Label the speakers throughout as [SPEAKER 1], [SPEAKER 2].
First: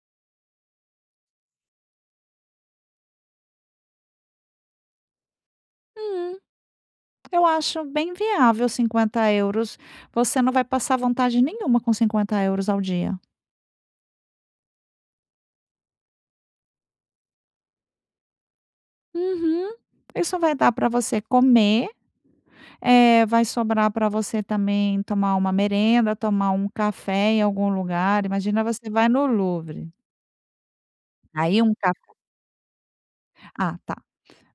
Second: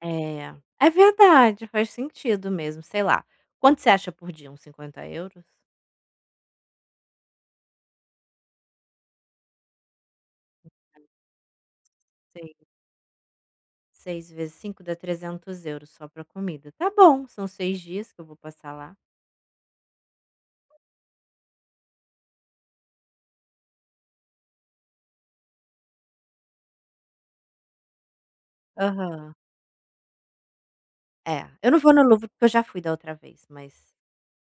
[SPEAKER 1] É, é verdade, faz sentido mesmo. Sei lá, quanto você acha por dia, uns 50€?
[SPEAKER 2] Hum, eu acho bem viável 50€, você não vai passar vontade nenhuma com cinquenta
[SPEAKER 1] Sei.
[SPEAKER 2] euros ao dia.
[SPEAKER 1] 6 vezes 5 dá 300€ só pra comida. Tá bom, são 6 dias que eu vou passar lá.
[SPEAKER 2] Uhum. Isso vai dar pra você comer, eh, vai sobrar pra você também tomar uma merenda, tomar um café em algum lugar. Imagina, você vai no
[SPEAKER 1] Aham.
[SPEAKER 2] Louvre
[SPEAKER 1] É,
[SPEAKER 2] aí
[SPEAKER 1] eu
[SPEAKER 2] um
[SPEAKER 1] não vou
[SPEAKER 2] ca
[SPEAKER 1] no Louvre, porque eu já fui da outra vez,
[SPEAKER 2] Ah,
[SPEAKER 1] mas
[SPEAKER 2] tá.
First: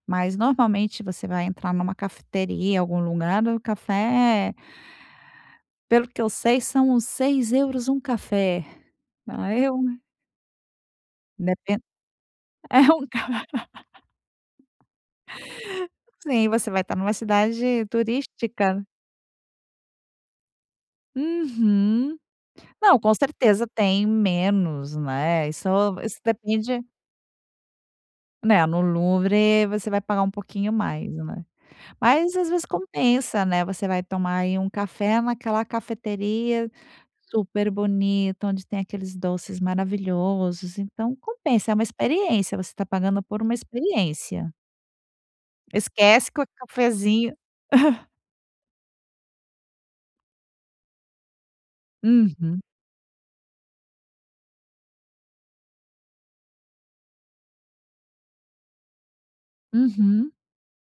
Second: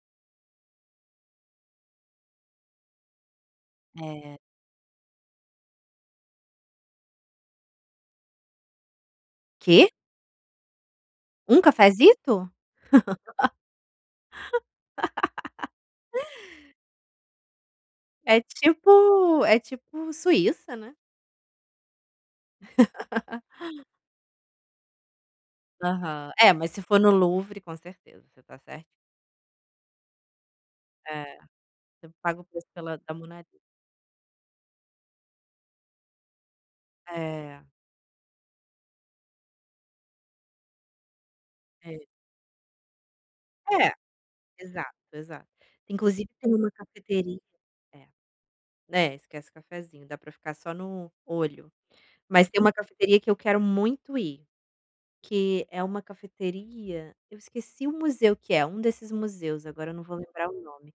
[SPEAKER 2] Mas normalmente você vai entrar numa cafeteria, algum lugar, o
[SPEAKER 1] É.
[SPEAKER 2] café é pelo o que eu sei são uns 6€ um café, a eu
[SPEAKER 1] Quê? Um
[SPEAKER 2] Depen
[SPEAKER 1] cafezito?
[SPEAKER 2] é um ca Sim, você vai estar numa cidade
[SPEAKER 1] É
[SPEAKER 2] turística.
[SPEAKER 1] tipo é tipo Suíça, né.
[SPEAKER 2] Uhum. Não, com certeza tem menos, né, isso isso
[SPEAKER 1] Aham, é, mas se
[SPEAKER 2] depende
[SPEAKER 1] for no Louvre, com certeza você tá
[SPEAKER 2] Né, no
[SPEAKER 1] cer
[SPEAKER 2] Louvre você vai pagar um pouquinho mais,
[SPEAKER 1] É,
[SPEAKER 2] né.
[SPEAKER 1] você
[SPEAKER 2] Mas
[SPEAKER 1] paga o
[SPEAKER 2] às vezes
[SPEAKER 1] preço pela da Mona
[SPEAKER 2] compensa,
[SPEAKER 1] Lisa.
[SPEAKER 2] né, você vai tomar aí um café naquela cafeteria,
[SPEAKER 1] É.
[SPEAKER 2] super bonito, onde tem aqueles doces maravilhosos, então compensa, é uma
[SPEAKER 1] É.
[SPEAKER 2] experiência, você tá pagando por uma
[SPEAKER 1] É,
[SPEAKER 2] experiência.
[SPEAKER 1] exato, exato. Inclusive
[SPEAKER 2] Esquece co
[SPEAKER 1] tem uma
[SPEAKER 2] cafezinho
[SPEAKER 1] cafeteria é, né, esquece o cafezinho, dá pra ficar só no olho. Mas tem
[SPEAKER 2] Uhum.
[SPEAKER 1] uma cafeteria que eu quero muito ir, que é uma cafeteria, eu esqueci o museu que é, um desses museus, agora eu não vou
[SPEAKER 2] Uhum.
[SPEAKER 1] lembrar o nome,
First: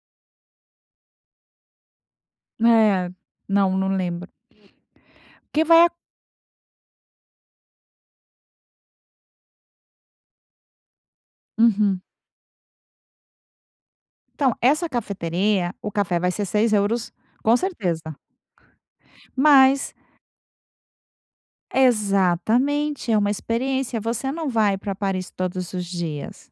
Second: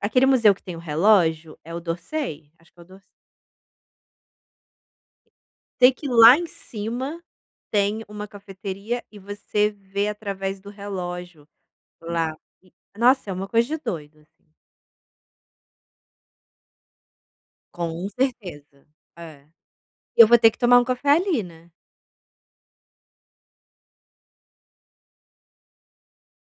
[SPEAKER 1] aquele museu que tem o relógio, é o d'Orsay? Acho que é o d'Or
[SPEAKER 2] É, não não lembro. O que vai
[SPEAKER 1] Tem que ir lá em cima, tem uma cafeteria e você vê através do relógio
[SPEAKER 2] Uhum.
[SPEAKER 1] lá. Nossa, é uma coisa de doido, assim.
[SPEAKER 2] Então, essa cafeteria o café vai ser 6€ com
[SPEAKER 1] Com
[SPEAKER 2] certeza...
[SPEAKER 1] certeza. É.
[SPEAKER 2] mas
[SPEAKER 1] Eu vou ter que tomar um café ali, né.
[SPEAKER 2] Exatamente, é uma experiência, você não vai pra Paris todos os dias.